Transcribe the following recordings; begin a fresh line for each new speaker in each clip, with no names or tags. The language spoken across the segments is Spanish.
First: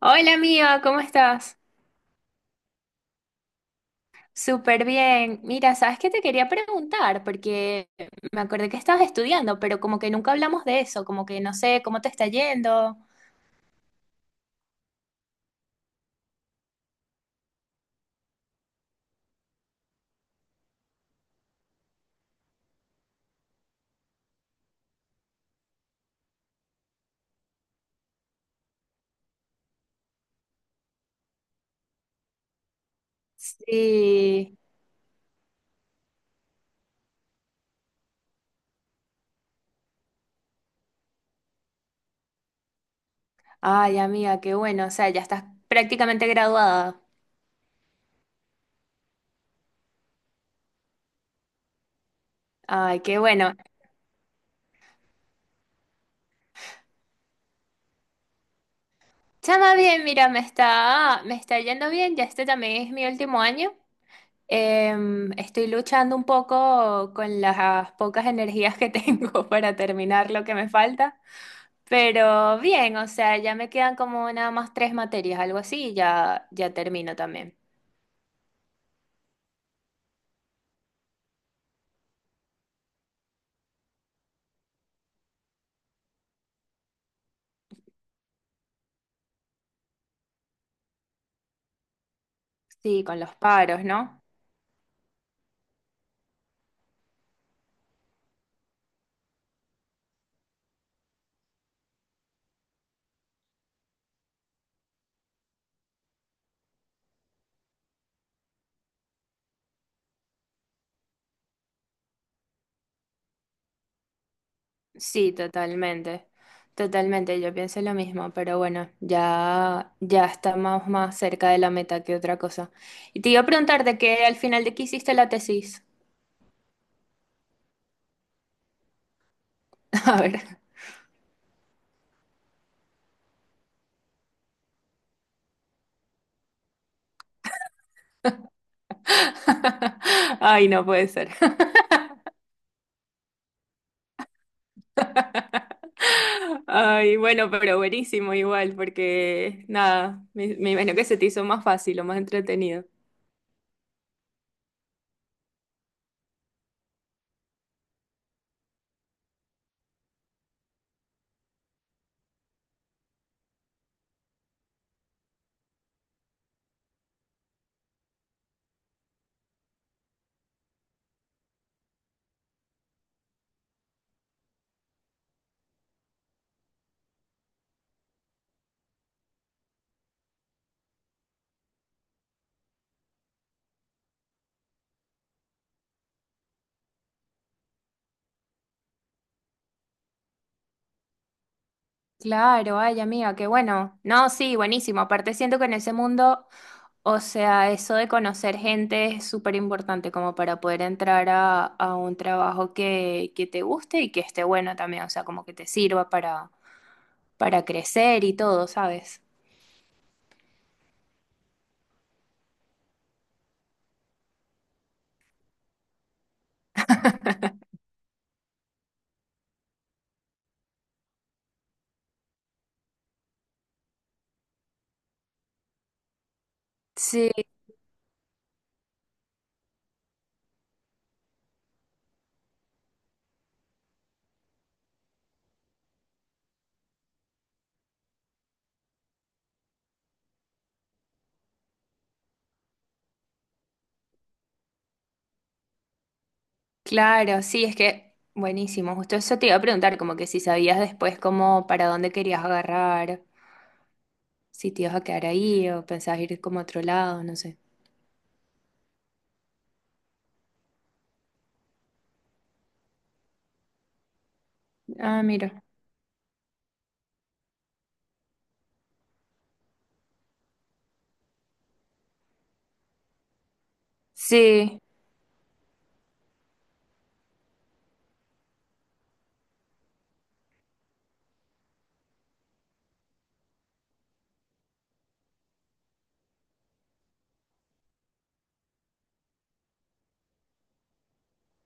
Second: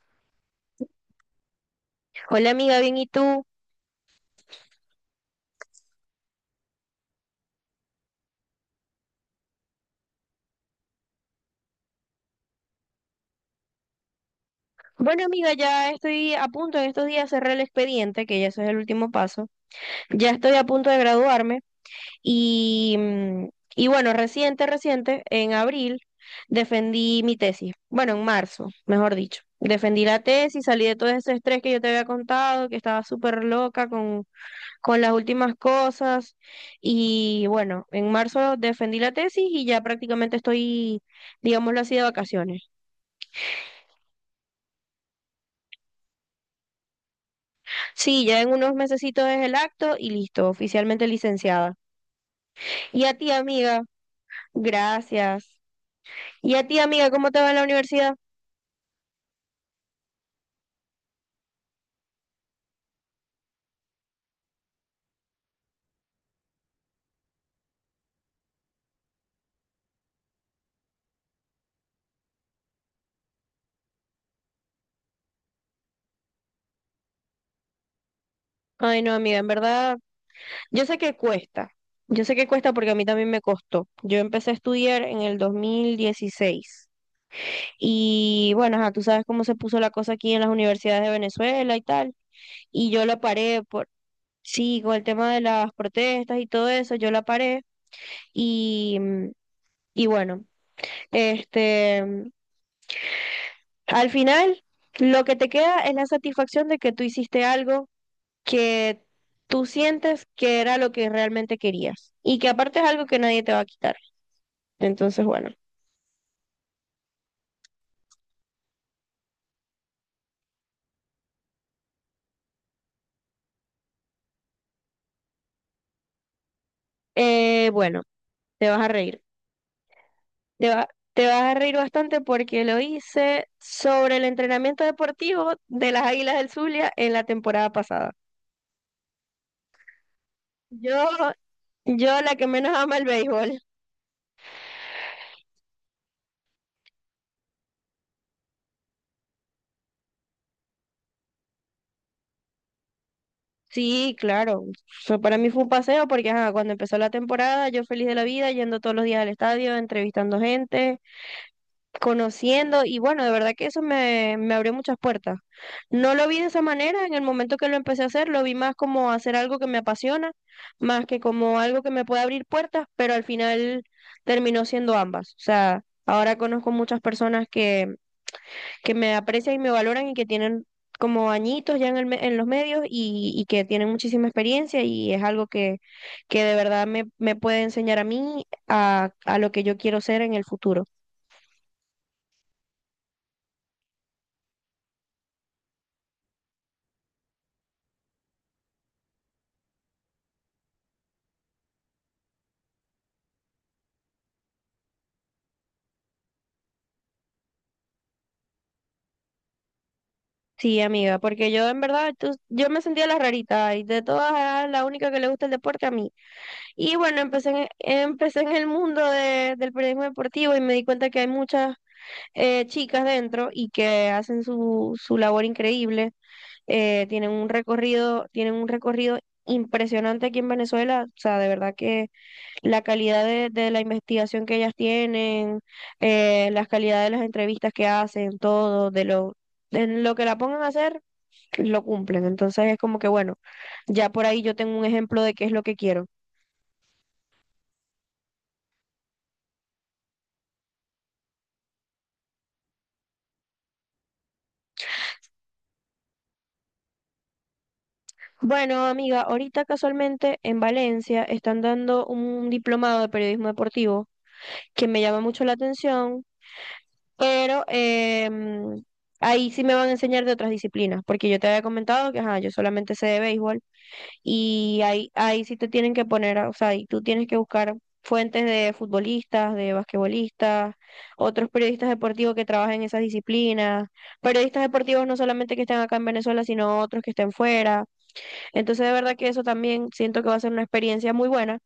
Hola amiga, ¿cómo estás?
Hola, amiga, bien, ¿y tú?
Súper bien. Mira, ¿sabes qué te quería preguntar? Porque me acordé que estabas estudiando, pero como que nunca hablamos de eso, como que no sé cómo te está yendo.
Bueno, amiga, ya estoy a punto en estos días de cerrar el expediente, que ya eso es el último paso. Ya estoy a punto de graduarme y, mm, y bueno, reciente, reciente, en abril defendí mi tesis. Bueno, en marzo, mejor dicho. Defendí la tesis, salí de todo ese estrés que yo te había contado, que estaba súper loca con,
Sí.
con las últimas cosas. Y bueno, en marzo defendí la tesis y ya prácticamente estoy, digámoslo así, de vacaciones.
Ay, amiga, qué bueno. O sea, ya estás prácticamente graduada.
Sí, ya en unos mesecitos es el acto y listo, oficialmente licenciada.
Ay,
Y a
qué
ti,
bueno.
amiga, gracias. Y a ti, amiga, ¿cómo te va en la universidad?
Chama bien, mira, me está yendo bien. Ya este también es mi último año. Estoy luchando un poco con las pocas energías que tengo para terminar lo que me falta. Pero bien, o sea, ya me quedan como nada más tres materias, algo así, y ya, ya termino también.
Ay, no, amiga, en verdad, yo sé que cuesta. Yo sé que cuesta porque a mí también me costó. Yo empecé a estudiar en el 2016. Y bueno, ajá, tú sabes cómo se puso la cosa aquí en las universidades de Venezuela y tal. Y
Sí,
yo
con
la
los
paré
paros,
por,
¿no?
sí, con el tema de las protestas y todo eso, yo la paré. Y, mm, y bueno, este, al final, lo que te queda es la satisfacción de que tú hiciste algo que tú sientes que era lo que realmente querías y que aparte es algo que nadie te va a quitar. Entonces,
Sí,
bueno,
totalmente. Totalmente, yo pienso lo mismo, pero bueno, ya, ya estamos más cerca de la meta que otra cosa. Y te iba a preguntar de qué al final de qué hiciste la tesis.
bueno, te vas a reír.
A ver.
Te va- Te vas a reír bastante porque lo hice sobre el entrenamiento deportivo de las Águilas del Zulia en la temporada pasada.
Ay, no
Yo,
puede ser.
yo la que menos ama el béisbol.
Ay, bueno, pero buenísimo igual, porque nada, me imagino que se te hizo más fácil o más entretenido.
Sí, claro. O sea, para mí fue un paseo porque ajá, cuando empezó la temporada yo feliz de la vida, yendo todos los días al estadio, entrevistando gente, conociendo, y bueno, de verdad que eso me abrió muchas puertas. No lo vi de esa manera en el momento que lo empecé a hacer, lo vi más como hacer algo que me apasiona, más que como algo que me puede abrir puertas, pero al final terminó siendo ambas. O sea, ahora conozco muchas personas que me aprecian y me valoran y que tienen como añitos ya en los medios, y que tienen muchísima experiencia, y es algo que de verdad me puede enseñar a mí a lo que yo quiero ser en el futuro.
Claro, ay amiga, qué bueno. No, sí, buenísimo. Aparte siento que en ese mundo, o sea, eso de conocer gente es súper importante como para poder entrar a un trabajo que te guste y que esté bueno también, o sea, como que te sirva para crecer y todo, ¿sabes?
Sí, amiga, porque yo en verdad, tú- yo me sentía la rarita y de todas era la única que le gusta el deporte a mí. Y bueno, empecé en el mundo de- del periodismo deportivo, y me di cuenta que hay muchas chicas dentro y que hacen su labor increíble. Tienen
Sí,
un recorrido, impresionante aquí en Venezuela. O sea, de verdad que la calidad de la investigación que ellas tienen, la calidad de las entrevistas que hacen, todo, de lo que la pongan a hacer, lo cumplen. Entonces es como que, bueno, ya por ahí yo tengo un ejemplo de qué es lo que quiero.
claro, sí, es que buenísimo. Justo eso te iba a preguntar, como que si sabías después como para dónde querías agarrar, si te ibas a quedar ahí o pensabas ir como a otro lado, no sé.
Bueno, amiga, ahorita casualmente en Valencia están dando un diplomado de periodismo deportivo que me llama
Ah,
mucho la
mira.
atención, pero ahí sí me van a enseñar de otras disciplinas, porque yo te había comentado que ajá, yo solamente sé de béisbol,
Sí.
y ahí sí te tienen que poner, o sea, y tú tienes que buscar fuentes de futbolistas, de basquetbolistas, otros periodistas deportivos que trabajen en esas disciplinas, periodistas deportivos no solamente que estén acá en Venezuela, sino otros que estén fuera. Entonces, de verdad que eso también siento que va a ser una experiencia muy buena,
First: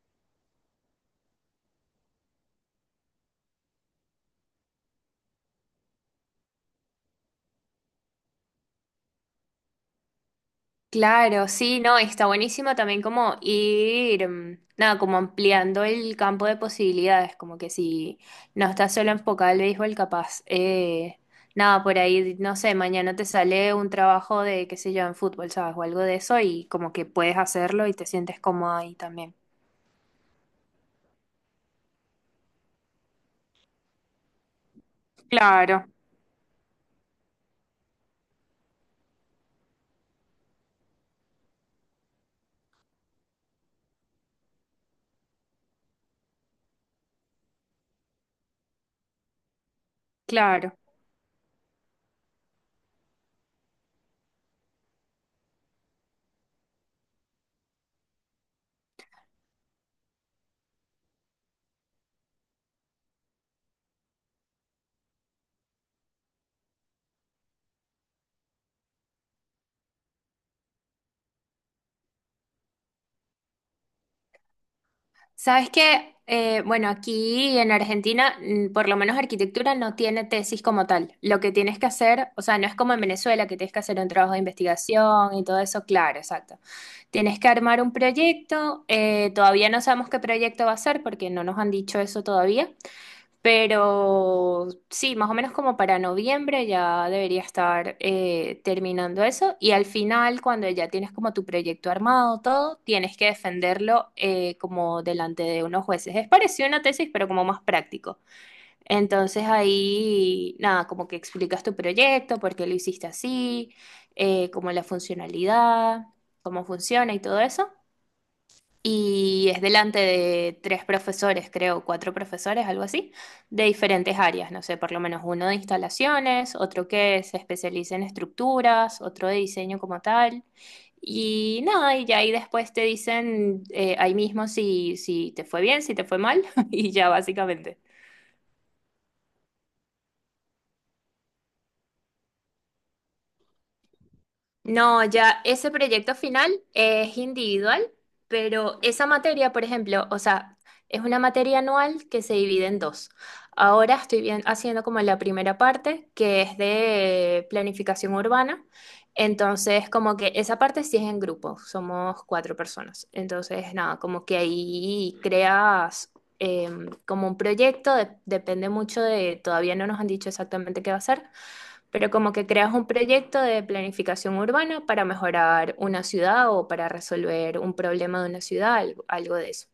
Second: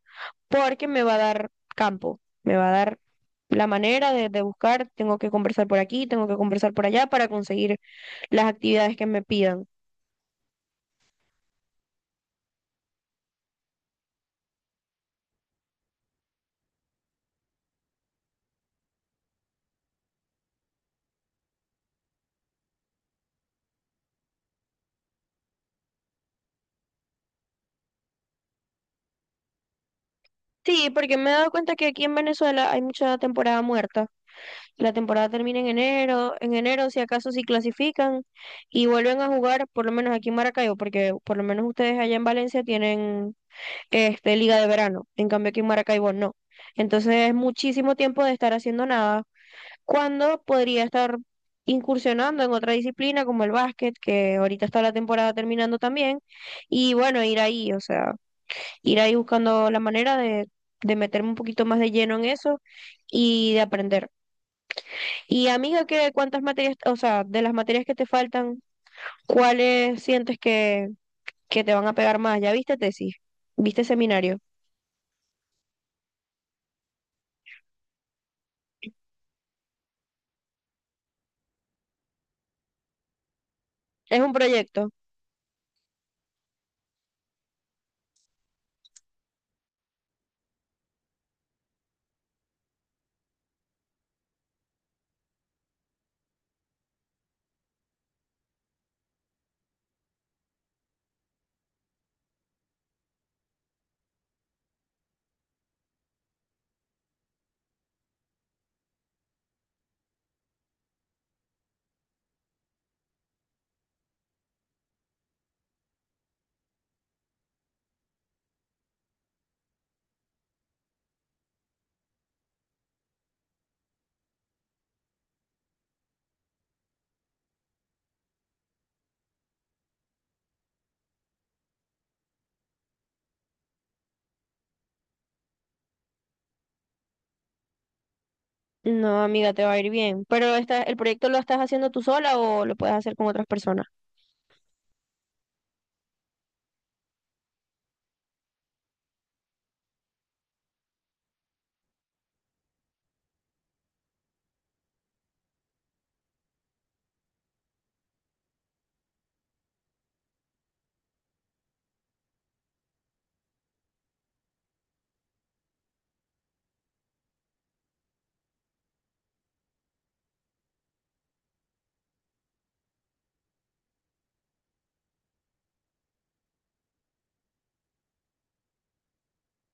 porque me va a dar campo, me va a dar la manera de buscar, tengo que conversar por aquí, tengo que conversar por allá para conseguir las actividades que me pidan.
Claro, sí, no, está buenísimo también como ir, mm, nada, como ampliando el campo de posibilidades, como que si no estás solo enfocado al béisbol, capaz, nada, por ahí, no sé, mañana te sale un trabajo de, qué sé yo, en fútbol, ¿sabes? O algo de eso y como que puedes hacerlo y te sientes cómodo ahí también.
Sí, porque me he dado cuenta que aquí en Venezuela hay mucha temporada muerta. La temporada termina
Claro,
en enero si acaso si clasifican y vuelven a jugar, por lo menos aquí en Maracaibo, porque por lo menos ustedes allá en Valencia tienen este liga de verano, en cambio aquí en Maracaibo no. Entonces es muchísimo tiempo de estar haciendo nada, cuando
claro.
podría estar incursionando en otra disciplina como el básquet, que ahorita está la temporada terminando también, y bueno, ir ahí, o sea, ir ahí buscando la manera de meterme un poquito más de lleno en eso y de aprender. Y, amiga, ¿qué, cuántas materias, o sea, de las materias que te faltan, cuáles sientes que, te van a pegar más? ¿Ya viste tesis? ¿Viste seminario?
Sabes que, bueno, aquí en Argentina, mm, por lo menos arquitectura no tiene tesis como tal. Lo que tienes que hacer, o sea, no es como en Venezuela que tienes que hacer un
¿Es un
trabajo de
proyecto?
investigación y todo eso, claro, exacto. Tienes que armar un proyecto, todavía no sabemos qué proyecto va a ser porque no nos han dicho eso todavía. Pero sí, más o menos como para noviembre ya debería estar terminando eso. Y al final, cuando ya tienes como tu proyecto armado, todo, tienes que defenderlo como delante de unos jueces. Es parecido a una tesis, pero como más práctico. Entonces ahí, nada, como que explicas tu proyecto, por qué lo hiciste así, como la funcionalidad, cómo funciona y todo eso, y es delante de tres profesores, creo, cuatro profesores, algo así, de diferentes áreas, no sé, por lo menos uno de instalaciones, otro que se especializa en estructuras, otro de diseño como tal. Y nada, y ya ahí después te dicen ahí mismo si te fue bien, si te fue mal, y ya básicamente.
No, amiga, te va a ir bien. Pero esta, ¿el proyecto lo estás haciendo tú sola o lo puedes hacer con otras personas?
No, ya ese proyecto final es individual, pero esa materia, por ejemplo, o sea, es una materia anual que se divide en dos. Ahora estoy haciendo como la primera parte, que es de planificación urbana. Entonces, como que esa parte sí es en grupo, somos cuatro personas. Entonces, nada, como que ahí creas como un proyecto, depende mucho de, todavía no nos han dicho exactamente qué va a ser, pero como que creas un proyecto de planificación urbana para mejorar una ciudad o para resolver un problema de una ciudad, algo, algo de eso.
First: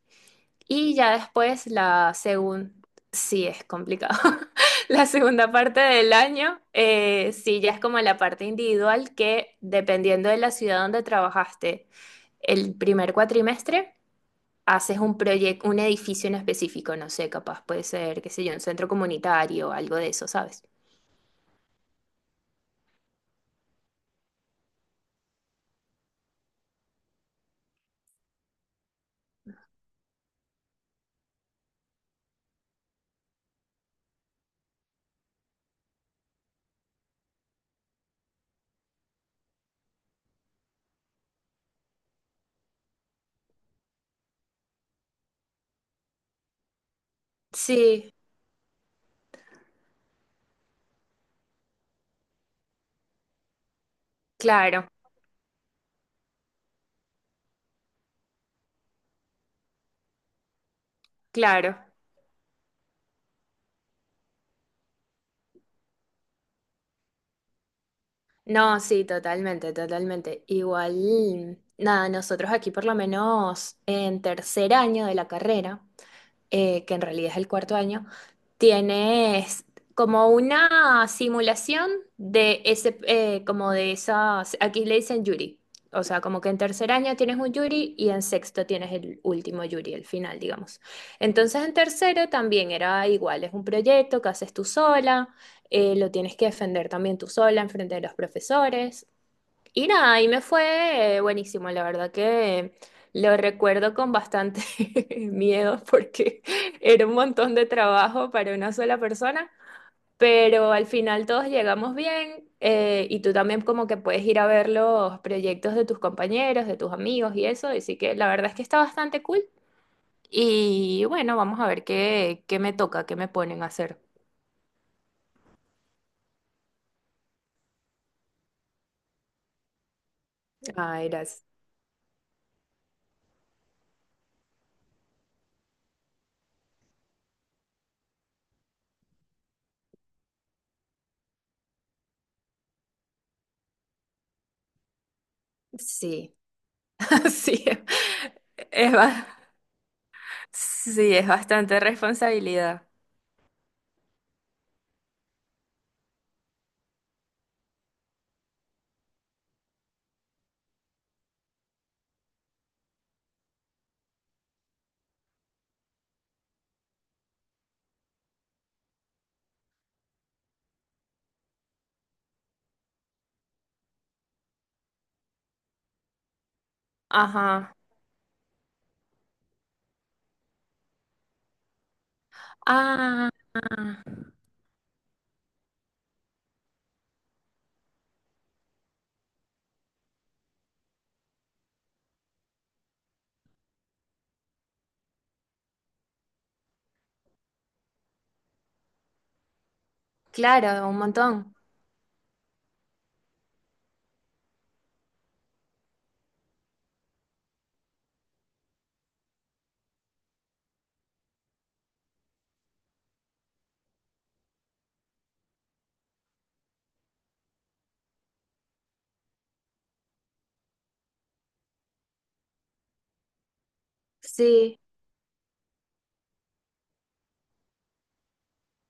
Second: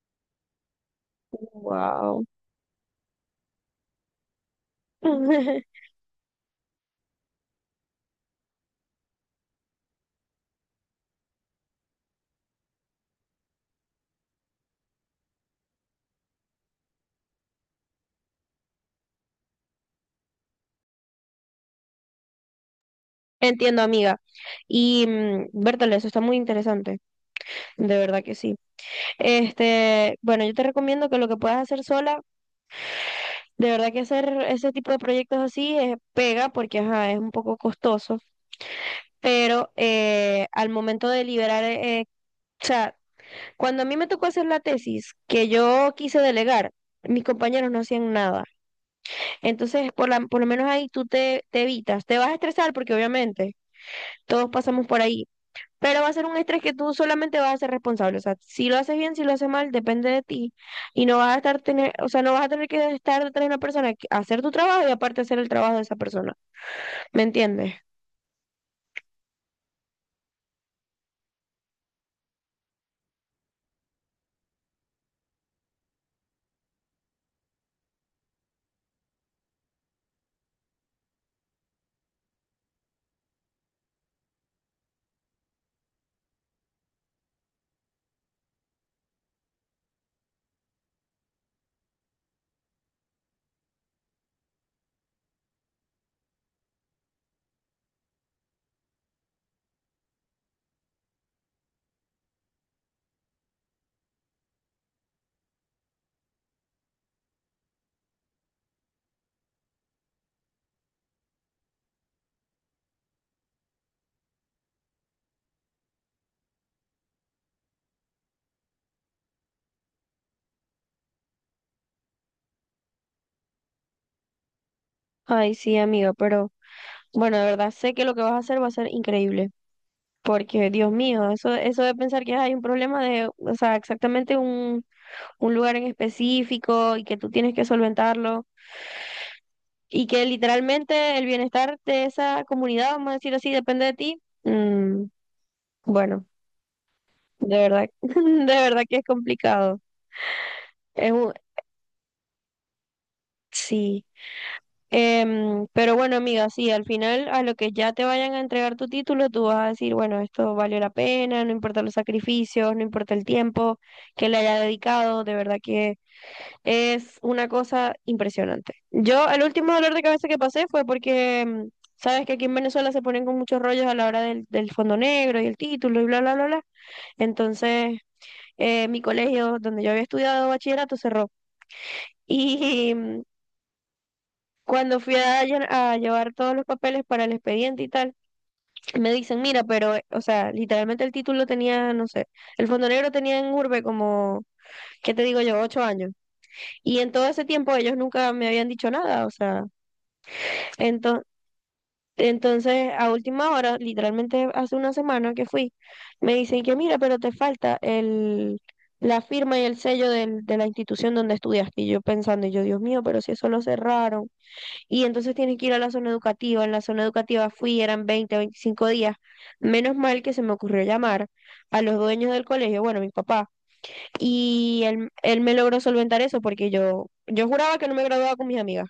Y ya después la
Wow.
segunda, sí es complicado, la segunda parte del año, sí ya es como la parte individual que dependiendo de la ciudad donde trabajaste, el primer cuatrimestre haces un proyecto, un edificio en específico, no sé, capaz puede ser, qué sé yo, un centro comunitario, algo de eso, ¿sabes?
Entiendo, amiga. Y Bertale, eso está muy interesante. De verdad que sí. Este, bueno, yo te recomiendo que lo que puedas hacer sola, de verdad que hacer ese tipo de proyectos así pega, porque ajá, es un poco costoso, pero al momento de liberar, o sea, cuando a mí me tocó hacer la tesis que yo quise delegar, mis compañeros no hacían
Sí,
nada. Entonces, por lo menos ahí tú te evitas. Te vas a estresar porque obviamente todos pasamos
claro,
por ahí, pero va a ser un estrés que tú solamente vas a ser responsable. O sea, si lo haces bien, si lo haces mal, depende de ti. Y no vas a estar
claro.
tener, o sea, no vas a tener que estar detrás de una persona, hacer tu trabajo y aparte hacer el trabajo de esa persona. ¿Me entiendes?
No, sí, totalmente, totalmente. Igual, nada, nosotros aquí por lo menos en tercer año de la carrera, que en realidad es el cuarto año, tienes como una simulación de ese, como de esas, aquí le dicen jury. O sea, como que en tercer año tienes un jury y en sexto tienes el último jury, el final, digamos. Entonces en tercero también era igual, es un proyecto que haces tú sola, lo tienes que defender también tú sola en frente de los profesores. Y nada, y me fue buenísimo, la verdad que lo recuerdo con bastante miedo porque era un montón de trabajo para una sola persona, pero al final todos llegamos bien, y tú también como que puedes ir a ver los proyectos de tus compañeros, de tus amigos y eso, así que la verdad es que está bastante cool. Y bueno, vamos a ver qué, qué me toca, qué me ponen a hacer.
Ay, sí, amigo, pero bueno, de verdad sé que lo que vas a hacer va a ser increíble. Porque, Dios
Ah,
mío,
eras.
eso de pensar que hay un problema de, o sea, exactamente un lugar en específico, y que tú tienes que solventarlo, y que literalmente el bienestar de esa comunidad, vamos a decir así, depende de ti. Bueno.
Sí,
De
sí.
verdad, de verdad
Es,
que es complicado. Es
sí, es
un-
bastante responsabilidad.
sí. Pero bueno, amiga, sí, al final a lo que ya te vayan a entregar tu título, tú vas a decir, bueno, esto valió la pena, no importa los sacrificios, no importa el tiempo que le haya dedicado, de verdad que es una cosa impresionante. Yo, el último dolor de cabeza que pasé fue porque, sabes que aquí en Venezuela se ponen con muchos rollos a la hora del fondo negro y el título y bla, bla, bla, bla.
Ajá.
Entonces, mi colegio donde yo había estudiado bachillerato cerró. Y
Ah,
cuando fui a llevar todos los papeles para el expediente y tal, me dicen, mira, pero, o sea, literalmente el título tenía, no sé, el Fondo Negro tenía en Urbe como, ¿qué te digo yo?, 8 años. Y en todo ese tiempo ellos nunca me habían dicho nada, o sea,
claro, un
entonces…
montón.
Entonces, a última hora, literalmente hace una semana que fui, me dicen que mira, pero te falta la firma y el sello de la institución donde estudiaste. Y yo pensando, y yo, Dios mío, pero si eso lo cerraron. Y entonces tienen que ir a la zona educativa. En la zona educativa fui, eran 20 25 días. Menos mal que se me ocurrió llamar a los dueños del colegio, bueno, mi papá.
Sí.
Y él me logró solventar eso, porque yo juraba que no me graduaba con mis amigas.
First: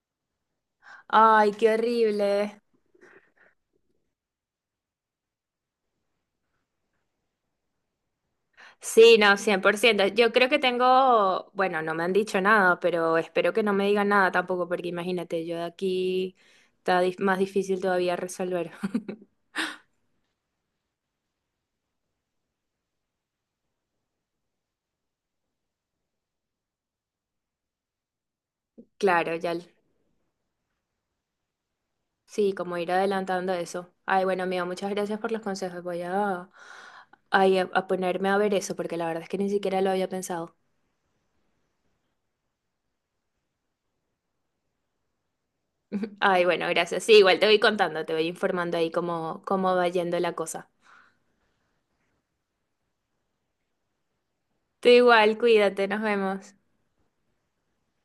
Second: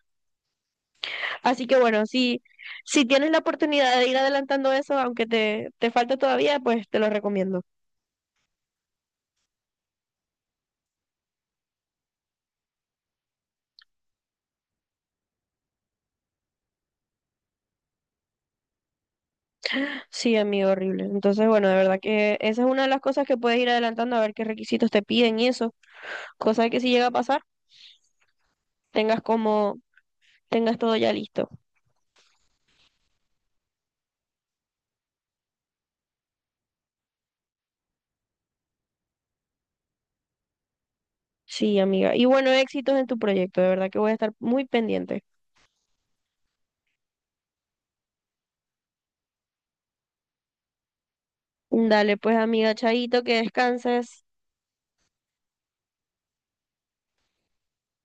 Ay,
Así
qué
que bueno, si,
horrible.
si tienes la oportunidad de ir adelantando eso, aunque te falte todavía, pues te lo recomiendo.
Sí, no, 100%. Yo creo que tengo, bueno, no me han dicho nada, pero espero que no me digan nada tampoco, porque imagínate, yo de aquí está más difícil todavía resolver.
Sí, amigo, horrible. Entonces, bueno, de verdad que esa es una de las cosas que puedes ir adelantando, a ver qué requisitos te piden y eso. Cosa que si llega a pasar, tengas
Claro, ya,
como, tengas todo ya listo.
sí, como ir adelantando eso. Ay, bueno, amigo, muchas gracias por los consejos. Voy a, ay, a ponerme a ver eso, porque la verdad es que ni siquiera lo había pensado.
Sí, amiga. Y bueno, éxitos en tu proyecto, de verdad que voy a estar muy pendiente.
Ay, bueno, gracias. Sí, igual te voy contando, te voy informando ahí cómo, cómo va yendo la cosa.
Dale, pues, amiga, chaito, que descanses.
Tú igual, cuídate, nos vemos.